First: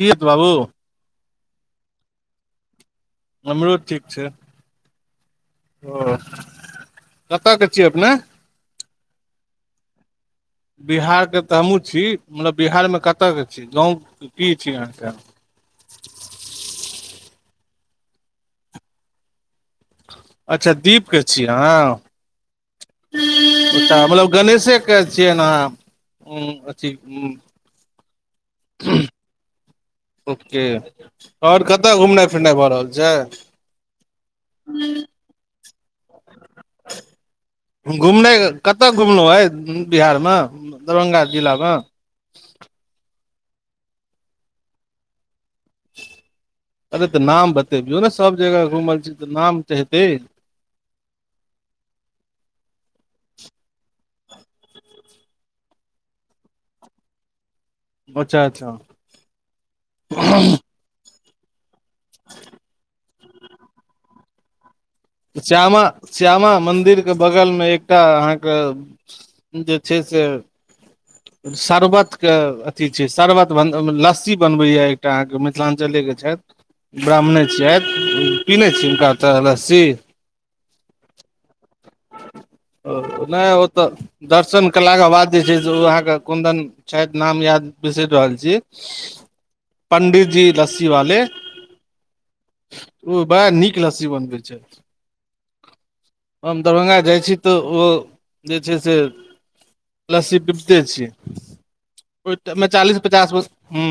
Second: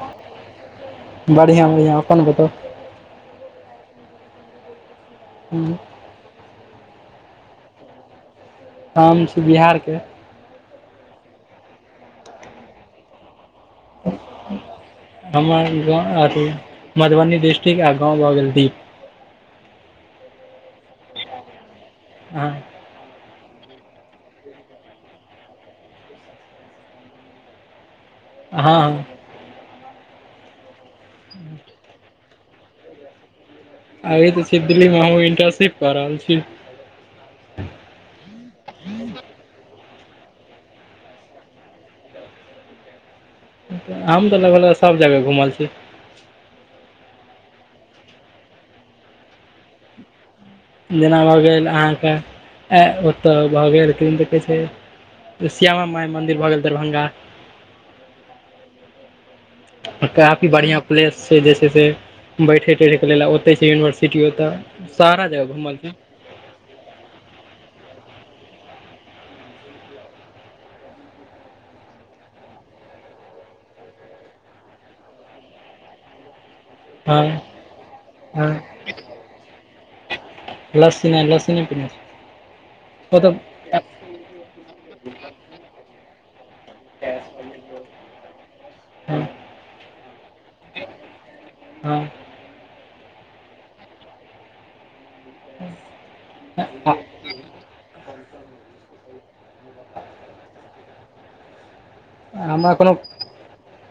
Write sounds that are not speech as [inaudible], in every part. कीअत बाबू बढ़िया बढ़िया अपन बताउ हमरो ठीक छै हूँ ओ कतऽ कऽ छियै अपने हम छी बिहार केँ बिहार केँ तऽ हमहूँ छी मतलब बिहारमे कतय केँ छी गाँव की छी अहाँकेँ हमर गाँव अथी मधुबनी डिस्ट्रिक आ गाँव भऽ गेल दीप अच्छअ दीप केँ छी अहाँ हँ [unintelligible] मतलब गणेशे कऽ छियै नऽ अहाँ अथी हँ ओ के आओर कतऽ घुमनाइ फिरनाइ भऽ रहल छै अभि तऽ छी दिल्ली मऽ हम इन्टर्नशिप कऽ रहल छी घुमना कतऽ घुमलहुँ आइ बिहार मऽ दरभंगा जिला म हम तऽ लगभग लगभग सभ जगह घुमल छी अरे तऽ नाम बतेबियौ न सब जगह घुमल छी तऽ नाम त हेतै जेना भऽ गेल अहाँ क ऐ ओतऽ भऽ गेल किदैन तऽ कहै छै त श्यामा माइ मन्दिर भऽ गेल दरभंगा अच्छह अच्छह काफी बढ़िया प्लेस छै जे छैे से बैठे तैठे कऽ लेल ओतैय छै यूनिवर्सिटी ओतऽ सारा जगह घुमल श्यामा छी श्यामा मन्दिर कऽ बगलमे एकटा अहाँ कऽ जे छै से [inaudible] शर्बत कऽ अथी छै शरबत बन लस्सी बनबै यऽ एकटा अहाँ कऽ मिथिलांचले कऽ छैथ हँ ब्राह्मणे छियैथ पीने छियै हुनका ओतऽ लस्सी लसी नाइ लसी नइ पने ओ नहि ओ तऽ दर्शन कलाके बाद जे छै से ओ अहाँके कोन्दन छथि नाम याद बिसरि रहल छी हँ पण्डिजी लस्सी वाले हँ उ बड़ा नीक लस्सी बनबै छै [inaudible] दरभंगा जाइ छी त ओ जे छै से लस्सी पिबते छी [unintelligible] हमरा कोनो चालीस पचास वर्ष ह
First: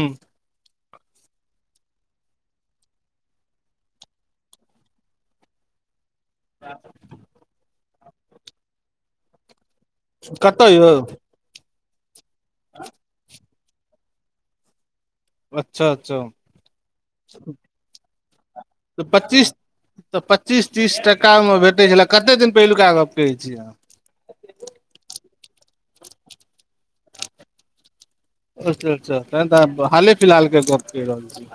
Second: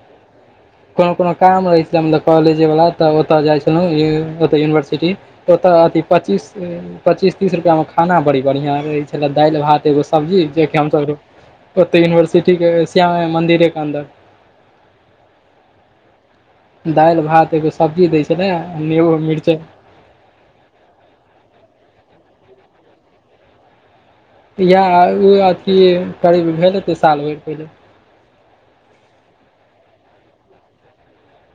कोनो कोनो काम रहै छलै [unintelligible] तऽ ओतय जाइ छलहुँ ओतऽ यूनिवर्सिटी ओत अथि पचीस पचीस तीस रुपैआमे खाना बड़ी बढ़िआँ रहै छलै दालि भात एगो सब्जी जे कतऽ खेऽब यौ हमसब ओत यूनिवर्सिटी के श्यामा मन्दिरे के अन्दर अच्छा अच्छा दालि भात एगो सब्जी दै छलै आ तऽ नेबो पच्चीस मिरचाइ तऽ पच्चीस तीस टाका मे भेटै छलै कते दिन पहिलुका गप्प कहैछी अहाँ इएह ओ अथी करीब भेल हेतै साल भरि पहिले अच्छा अच्छा तहन तऽ आहाँ हाले फिलहालके गप कहि रहल छी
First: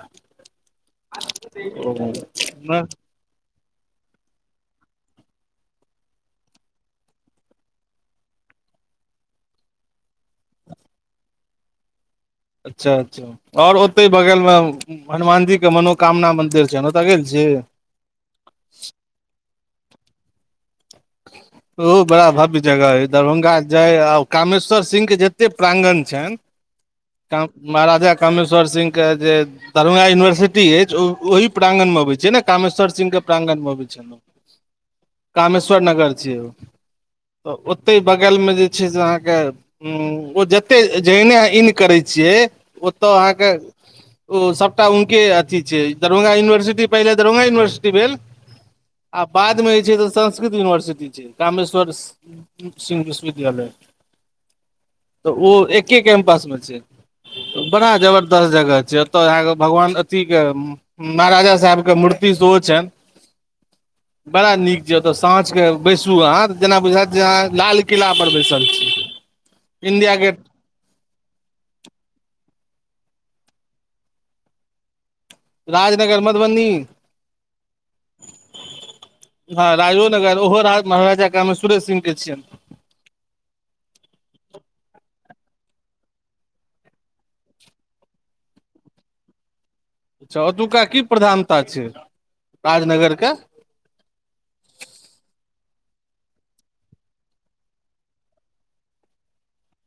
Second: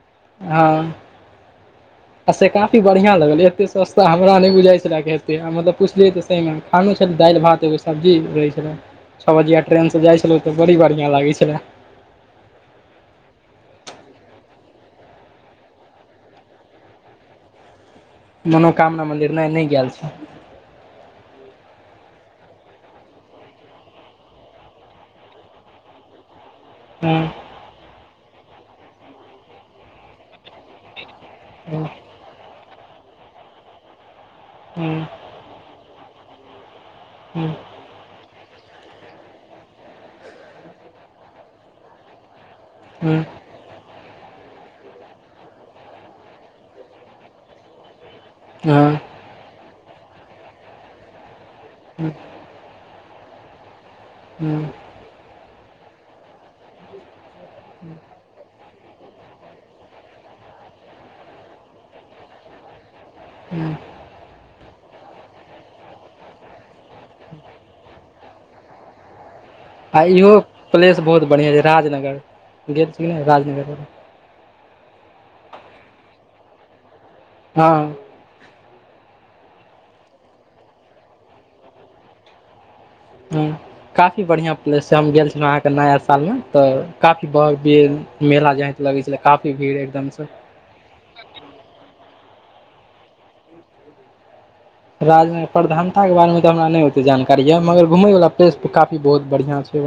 ओ हँ, से काफी नहि बढ़िया रहल एक पीस सस्ता हमरा नहि बुझाइ छलै जे हेतै मतलब पुछलियै तऽ सही मे खानो छलै दालि भात एगो सब्जी रहै छलै छ बजिया ट्रेन स जाइ छलै तऽ बड़ी बढ़ियां लागै छले अच्छा अच्छा आओर ओतै बगलमे हनुमानजी के मनोकामना मंन्दिर छनि ओतऽ गेल छी मनोकामना मंदिर नै नाय गेल छी ह [unintelligible] ओ बड़ा भव्य जगह अइ दरभंगा जाय आ कामेश्वर सिंह के जते प्रांगन छैन [inaudible] ह महाराजा कामेश्वर सिंह के जे दरभंगा यूनिवर्सिटी ति अछि ओहि हँ प्रांगण मे अबै छै ने कामेश्वर सिंह के प्रांगण मे अबै छै हमर हूँ कामेश्वर नगर छियै त हँ ओ ओतहि बगलमे जे छै से अहाँके ओ जत्तै जहने आहाँ इन करै छियै ओतऽ हँ अहाँके ओ सभटा उनके अथी छियै दरभंगा यूनिवर्सिटी पहिले दरभंगा यूनिवर्सिटी भेल हँ आ बादमे जे छै संस्कृत यूनिवर्सिटी छै कामेश्वर हँ सिंह विश्वविद्यालय हूँ तऽ ओ एके कैम्पस मे छै बड़ा जबर दस जगह छै ओतय अहाँके भगवान अथि के महाराजा साहेबके मूर्ति सेहो छैन हू बड़ा नीक जगह साँझक बैसू अहाँ जेना बुझायत जे आहां लालकिला पर बैसल छी आ इंडिया गेट इहो प्लेस बहुत बढियां अए राजनगर गेल छी ने राजनगर राजनगर मधबनी हँ हँ राजोनगर ओहो राज महाराजा कामेश्वरे सिंह के छियनि हं काफी बढ़िया प्लेस छै हम गेल छलो अहाँके नाया साल में तऽ काफी ब मेला जेका लगै छलै काफी भीड़ है अच्छा ओतुका की प्रधानता छै, राजनगरके राजन प्रधानताके बारेमे तऽ हमरा नहि ओते जानकारी यऽ मगर घुमय वला प्लेस त काफी बहुत बढ़िआँ छै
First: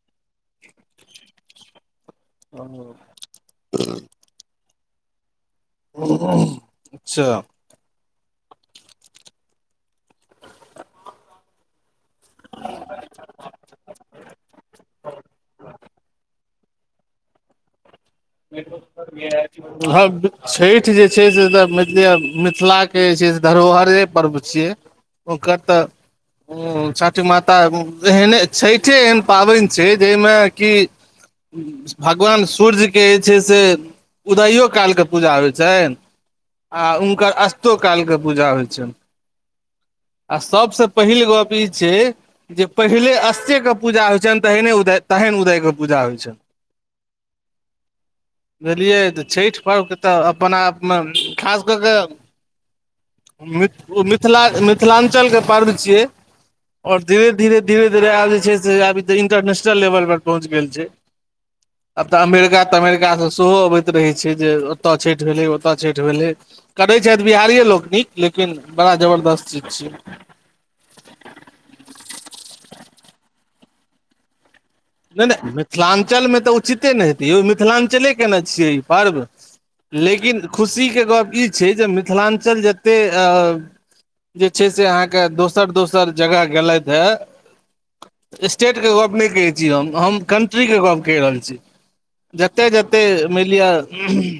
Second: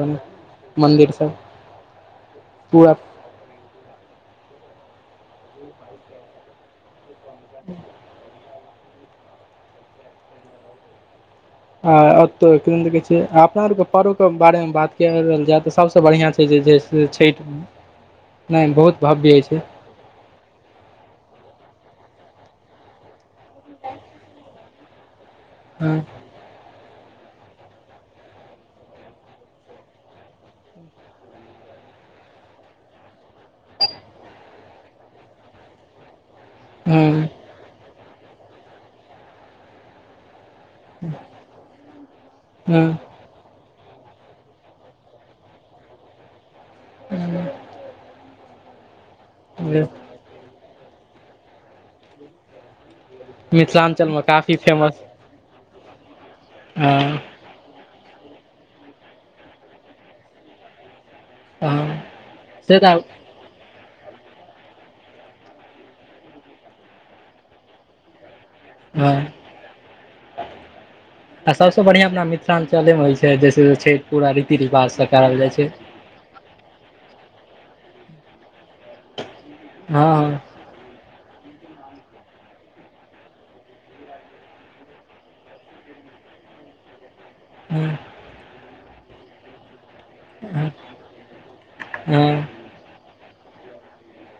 मन्दिर सब ओ पूरा उम्ह उम्ह अच्छा [unintelligible] आ अतौ किदुन त कहै छै अपना आर के पारों के बारे मे बात कियैल जाय त सबस बढ़िया छै से जे छैम [unintelligible] [unintelligible] हँ छठि जे छै से तऽ मानि लिअ मिथिलाके जे छै से धरोहरे पर्व छियै ओकर तऽ हँ हूँ छठि माता एहने छैठे एहन पाबनि छै जाहिमे कि भगवान सूर्ज जे छै से उदयो काल के पूजा होइ छैन आ हँ हुनकर अस्त काल के पूजा होइ छन आ सबसे पहिल गप ई छै जे हँ पहिले अस्सी पूजा होइ छनि तहने उदय तहन उदयके पूजा होइ छनि [inaudible] बुझलियै तऽ छठि पर्वके तऽ अपना आपमे खास कऽ कऽ मि मिथिलाञ्चलमे मिथिला काफी फेमस मिथिलाञ्चलके पर्व छियै आओर हँ धीर धीरे धीरे धीरे आब जे छै सँ आब इंटरनेशनल लेवल पर पहुँच गेल छै हँ आब तऽ अमेरिका से तऽ तमेरिका सेहो अबैत रहै छै जे ओतय छठि भेलै ओतय छठि भेलै करै छथि बिहारिए लोक नीक लेकिन बड़ा हँ जबरदस्त चीज छै आ सभसँ बढ़िआँ तऽ मिथिलाञ्चलेमे होइ छै जइसँ छै पूरा रीति-रिवाज स नहि नहि मिथिलाञ्चल मे तऽ उचिते ने हेतै यौ मिथिलाञ्चले कयने छियै ई पर्व हँ लेकिन खुसीके गप्प ई छै जे मिथिलाञ्चल जतेऽ जे छै से अहाँके दोसर दोसर जगह गेलथि हें [inaudible] स्टेट के गप्प नहि कहै छी हम हम हँ कन्ट्रीक हँ गप्प कहि रहल छी हँ जते जते मैनलिय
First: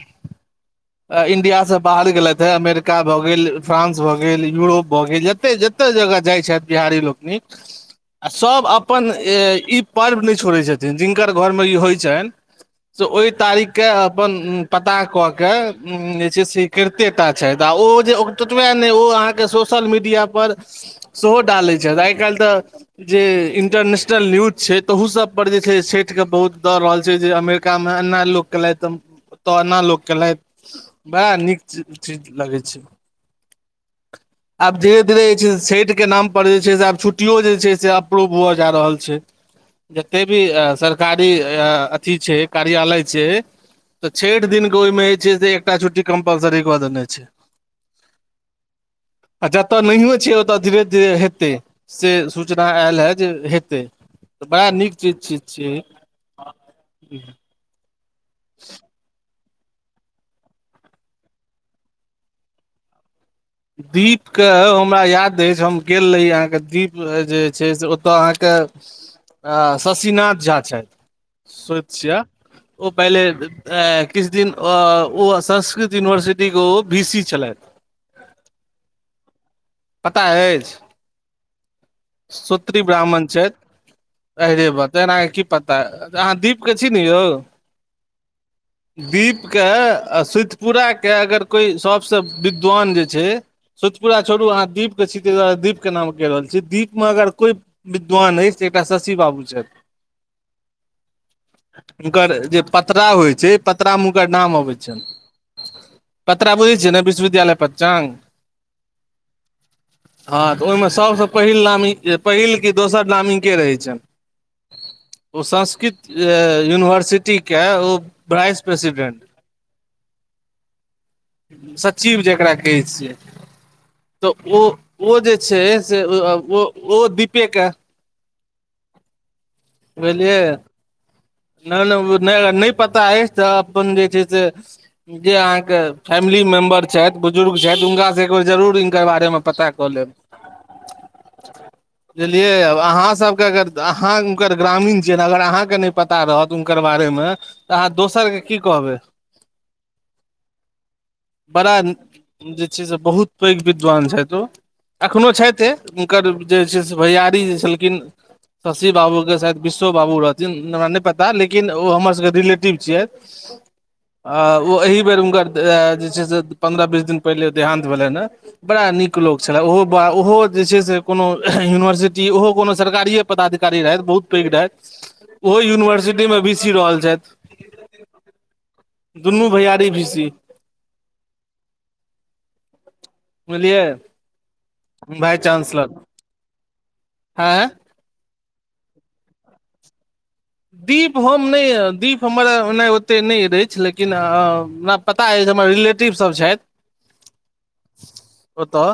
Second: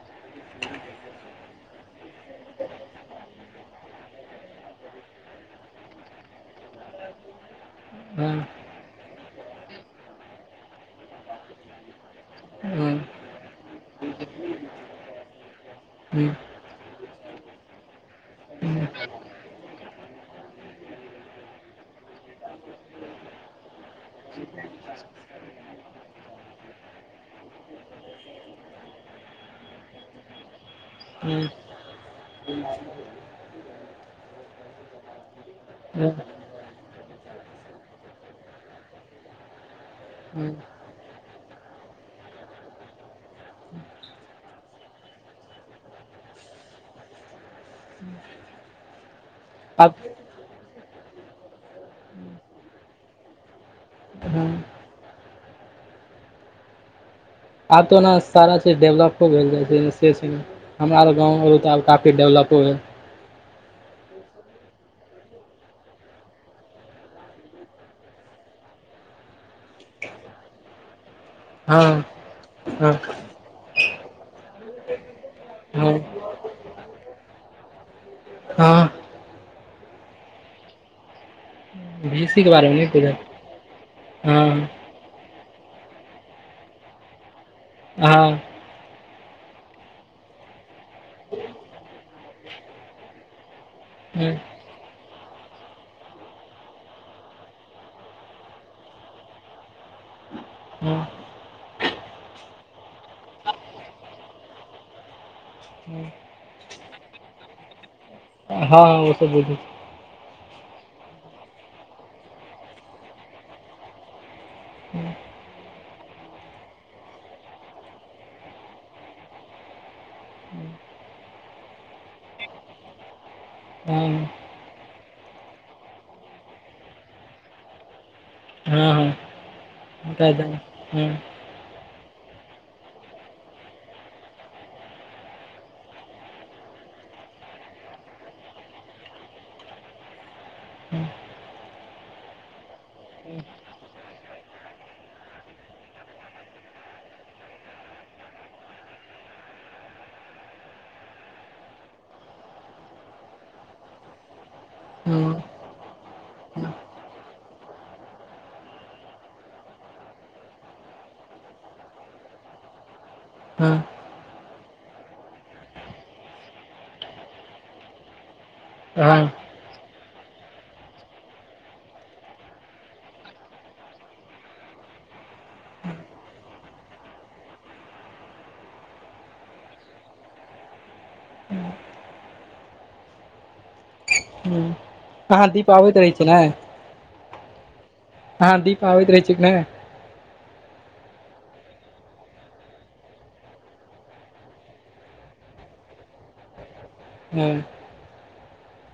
इण्डियासँ बाहर गेलथि हा अमेरिका भऽ गेल, फ्रान्स भऽ गेल, यूरोप भऽ गेल, जतेऽ जतेऽ जतऽ जगह जाइ छथि बिहारी लोकनि आ आब सभ अपन ई पर्व नहि छोड़ैत छथिन जिनकर घरमे ई होइ छनि से ओई तारीख के अपन पता कऽ के उ जे छै से करिते टा छथि आ ओ जे ततबे ने ओ अहाँके सोशल मीडिया पर सेहो डालै छथि आइकाल्हि तऽ जे इंटरनेशनल न्यूज छै तहू सभ पर जे छै छठि क बहुत द रहल छै जे अमेरिकामे एना लोक केलथिह तऽ एना लोक केलथि बड़ा नीक चीज लगै छै आब धीरे धीरे ई जे छठि के नाम पर जे छै से आब छुट्टीओ जे छै से अप्रूव हुअऽ जा रहल छै जते भी सरकारी या अथी छै कार्यालय छै तऽ छठि दिनके ओहिमे जे छै से एकटा छुट्टी कम्पलसरी कऽ देने छै आ जतऽ आब नहियो छै ओतऽ धीरे -धीरे से सूचना आयल हे जे हेतै तऽ बड़ा नीक चीज छि छियै आब त ओना सारा चीज डेवलपो [unintelligible] से छै नऽ हमरा [unintelligible] गाँव [unintelligible] तऽ आब काफी डेवलपो भेलै दीप कऽ हमरा याद अछि हम गेल रही अहाँके दीप जे छै से ओतय अहाँके आ शशिनाथ झा छथि श्वेत हँ छिआ हँ ओ पहिले किछ दिन ओ संस्कृत हँ यूनिवर्सिटी के ओऽ वी सी छलथि हं पता अछि बी एस सी के बारेमे सूत्री नहि बुझल ब्राह्मण छथि हँ एहिरेवा तहन आहाँके की पता अहाँ दीप के छी न यौ हँ [inaudible] दीप के आ सुतिपुराके अगर कोइ सबसँ विद्वान जे छै सोइत पुरा हँ छोड़ू अहाँ दीप के छी ताहि दुआरे दीपके नाम कैह रहल छी दीपमे अगर कोइ विद्वान अछि जे एकटा शशि बाबू छथि हूं हुनकर जे पतरा होइ छै पतरा मे हुनकर नाम अबै छनि [inaudible] पत्तरा बुझै छियै न बिश्वविद्यालय पच्चांग हँ ओ तऽ बुझै छियै हँ तऽ ओयमे सभस पहिल नामी जे पहिल कि दोसर नाम हिनके रहै छनि [inaudible] ओ संस्कृत जे यूनिवर्सिटीके ओ भ्राइस प्रेसिडेन्ट सचिव जकरा कहै छियै हँ तऽ ओ ओ जे छै से अ आ ओ दीपेके हं बुझलियै न नै उ नै अगर नै पता अइछ तऽ अपन जे छै से जे अहाँके फैमिली मेम्बर छइथ बुजुर्ग छइथ हुनकासे एक बेर जरूर हिनकर बारेमे पता क लेब [inaudible] बुझलियैब आब अहाँ सबके अगर [unintelligible] हुनकर ग्रामीण छियैं अगर अहाँके नय पता रहत हुनकर बारे मे तऽ अहाँ दोसर के की कहबै बरा जे छै से बहुत पैघ विद्वान छइथ ओ अखनो हँ छइथे हुनकर जे छै से भैयारी जे छलखिन शशि बाबू शायद बिसो बाबू रहथिन न हमरा नय पता लेकिन ओ हमर सभके रिलेटिभ छियथि हँ आ ओ एही बेर हुनकर दे जे छै से पन्द्रह बीस दिन पहिले देहान्त भेलनि हें बड़ा नीक हँ लोक छले ओहो ओहो जे छै से कोनो यूनिवर्सिटी ओहो कोनो सरकारिए पदाधिकारी रहथि बहुत पैघ रहथि ओहो यूनिवर्सिटी मे बी सी रहल छैथ दुन्नू भैयारी भी सी बुझलियै हँ बाय अहाँ दीप चांस लर आबैत रहै छियै आहाॅं दीप आबैत रहै छै कि नै दीप हम नय अयब दीप हम्मर ओनाय ओयते नै अछि लेकिन अ आ पता अइछ हम्मर रिलेटिभ सभ छइथ हूं ओतय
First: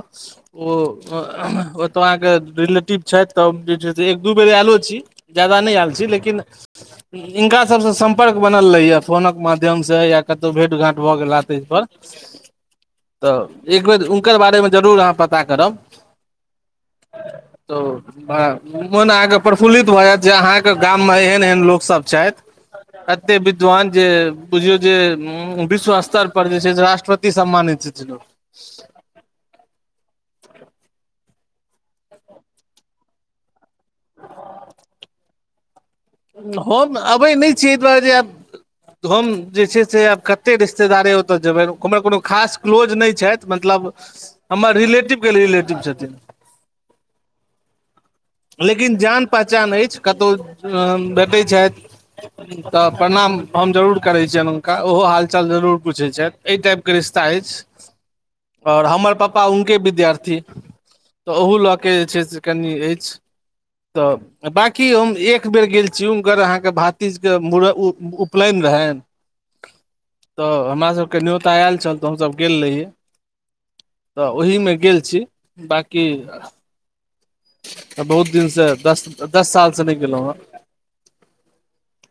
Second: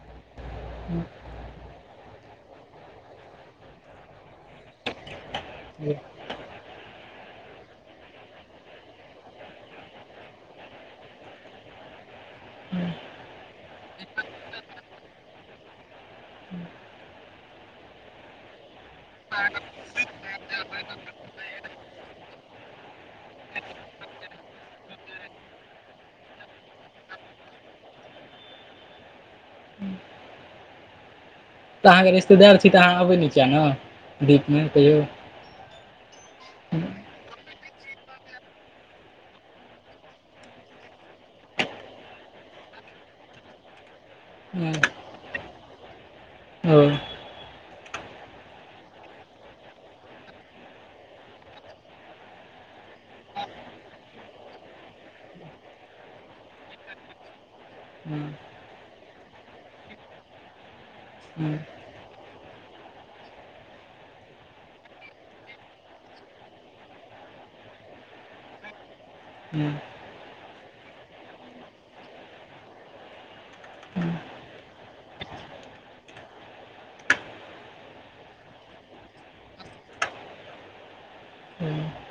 ओ तऽ ह ओतऽ अहाँके रिलेटिभ छइथ तऽ जे छै से एक दू बेर आयलो छै जायदा नै आयबे छी लेकिन इनका सबसेॅं सम्पर्क बनल रहे या फोनक माध्यम से या कतौ भेट घांट भो गेला तय तऽ एक बेर हुनकर बारेमे जरूर अहाँ पता करब तऽ भा मोन अहाँके प्रफुल्लित भऽ जायत जे अहाँके गाममे एहन एहन एहन लोक सभ छइथ अते विद्वान जे बुझियौ जे विश्व स्तर पर जे छै से रष्ट्रपति सम्मानित छथि ओ [inaudible] तऽ अहाँके रिश्तेदार छी तऽ अहाँ अबै नै किए ने दीपमे कहियौ हम्म अबै नै छिये एय दुवारे जे त हम्म जे छै से आब कते रिश्तेदारे ओतय जेबैं हम्मर कोनो खास क्लोज नय छइथ मतलब हँ हम्मर रिलेटिभ के रिलेटिभ छथिन्ह ओ लेकिन जान पहचान अइछ कतौ आ भेटैत छइथ [inaudible] तऽ प्रणाम हम जरूर करै छियन हुनका ओहो हालचाल जरूर पुछै छइथ अय टाइपके रिश्ता अइछ हँ और हम्मर पापा उनके बिद्यार्थी तऽ हँ ओहू लऽ कऽ जे छै से कनि अइछ तऽ बाँकी हम एक एक बेर गेल छी हुनकर अहाँके भारती जी के मुरन उ उपनयन रहैन हँ तऽ हमरा सभके न्योता आयल छल तऽ हमसभ गेल रहियै तऽ ओहिमे गेल छी बाँकी तऽ बहुत दिनसँ दस दस साल स नहि गेलहुँ हेँ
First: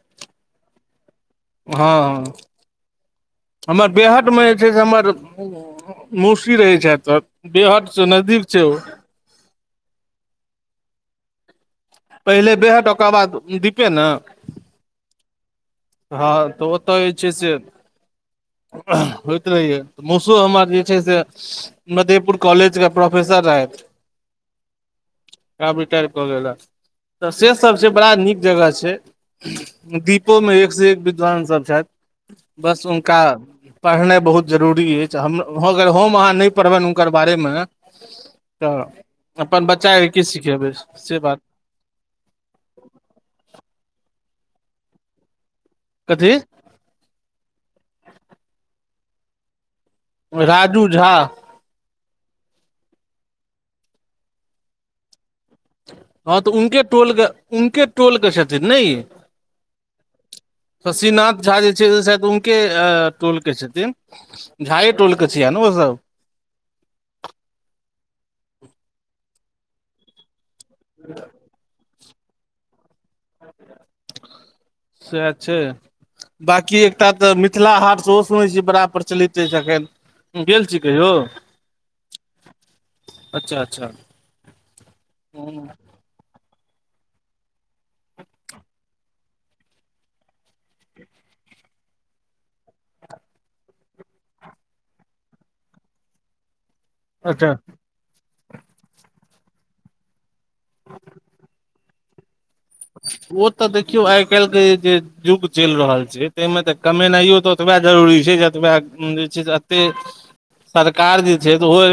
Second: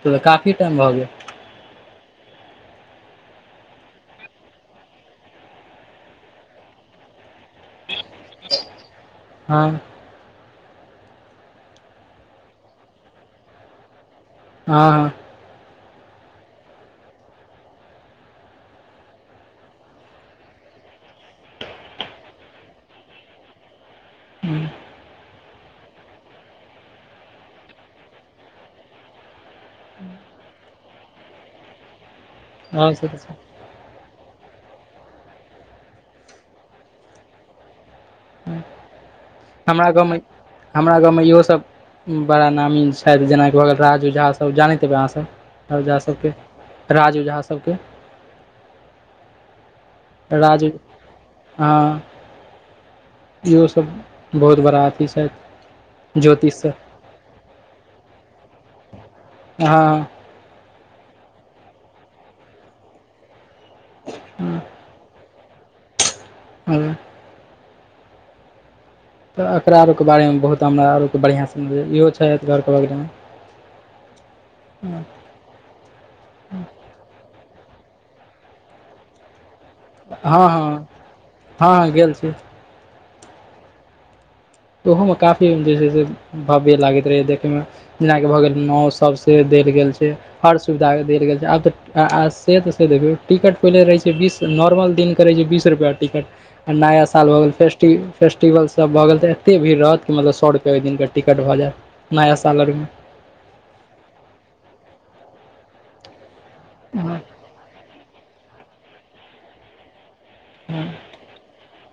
तोऽ काफी टाइम भऽ गेले हँ, हमर बेहटमे जे छै से हमर मौसी रहै छैथ तऽ बेहट स नजदीक छै ऊ हँ पहिले बेहट ओकर बाद दीपे ने हँ हँ तऽ ओत्त जे छै से होइत रहैएऽ मौसो हमरा जे छै से मधेपुर कॉलज क प्रोफेसर रहैथ हँ आब रिटायर कऽ गेले, तऽ से सब छै बड़ा नीक जगह छै दीपोमे एक स एक विद्वानसभ छैथ बस आओर हुनका सब तऽ पढेनाइ बहुत जरूरी अछि हम अगर हम अहाँ नहि पढ़बनि हुनकर बारेमे तऽ अपन हमरा बच्चाके गाँवमे की सिखेबै हमरा से गाँवमे इहो सब बड़ा नामी छैथ जेनाकि भऽ गेल राजूझा सभ जानैत हेबै अहाँ सभ राजु झा सभके कथी राज ओझा सबके राज राजू झा ओझा हँ, इहो सब बहुत बड़ा अथी छथि हँ तऽ ज्योतिषसँ उनके टोलके उनके टोल के छथिन ने इ हँ शशिनाथ झा जे छै शायद उनके टोलके छथिन झाये टोल के छिया ने ओसब हूँ तऽ एकरा और के बारे मे बहुत हमरा और के बढ़िआँ स नै इहो छै शहत करप ल [unintelligible] सएह छै, बाकी एकटा तऽ मिथिला हाट सेहो सुनै छियै बड़ा प्रचलित छै एखन हँ गेल छी हँ कहियौ, हँ हँ गेल छी अच्छा अच्छा ओहोमे काफी---भव्य लागैत रहैए देखैमे जेनाकि भऽ गेल नाव सबसे डैर गेल छै हर सुविधा देल गेल छै आब तऽ से तऽ से देखियौ टिकट पहिले रहै छै बीस नौरमल दिन कऽ रहैछै बीस रू टिकट आ नाया सा साल भऽ गेल अच्छा फेस्टि फेस्टिवल सब भऽ गेल तऽ एते भीड़ रहत कि मतलब सौ रुपैया ओइ दिनके टिकट भऽ जायत नया साल आओर के ओ तऽ देखियौ आइ काल्हि के जे युग चलि रहल छै तैमे तऽ कमेनाइयो तऽ ओतबे जरूरी छै जतबे जे छै से एत्ते सरकार जे छै से ओहो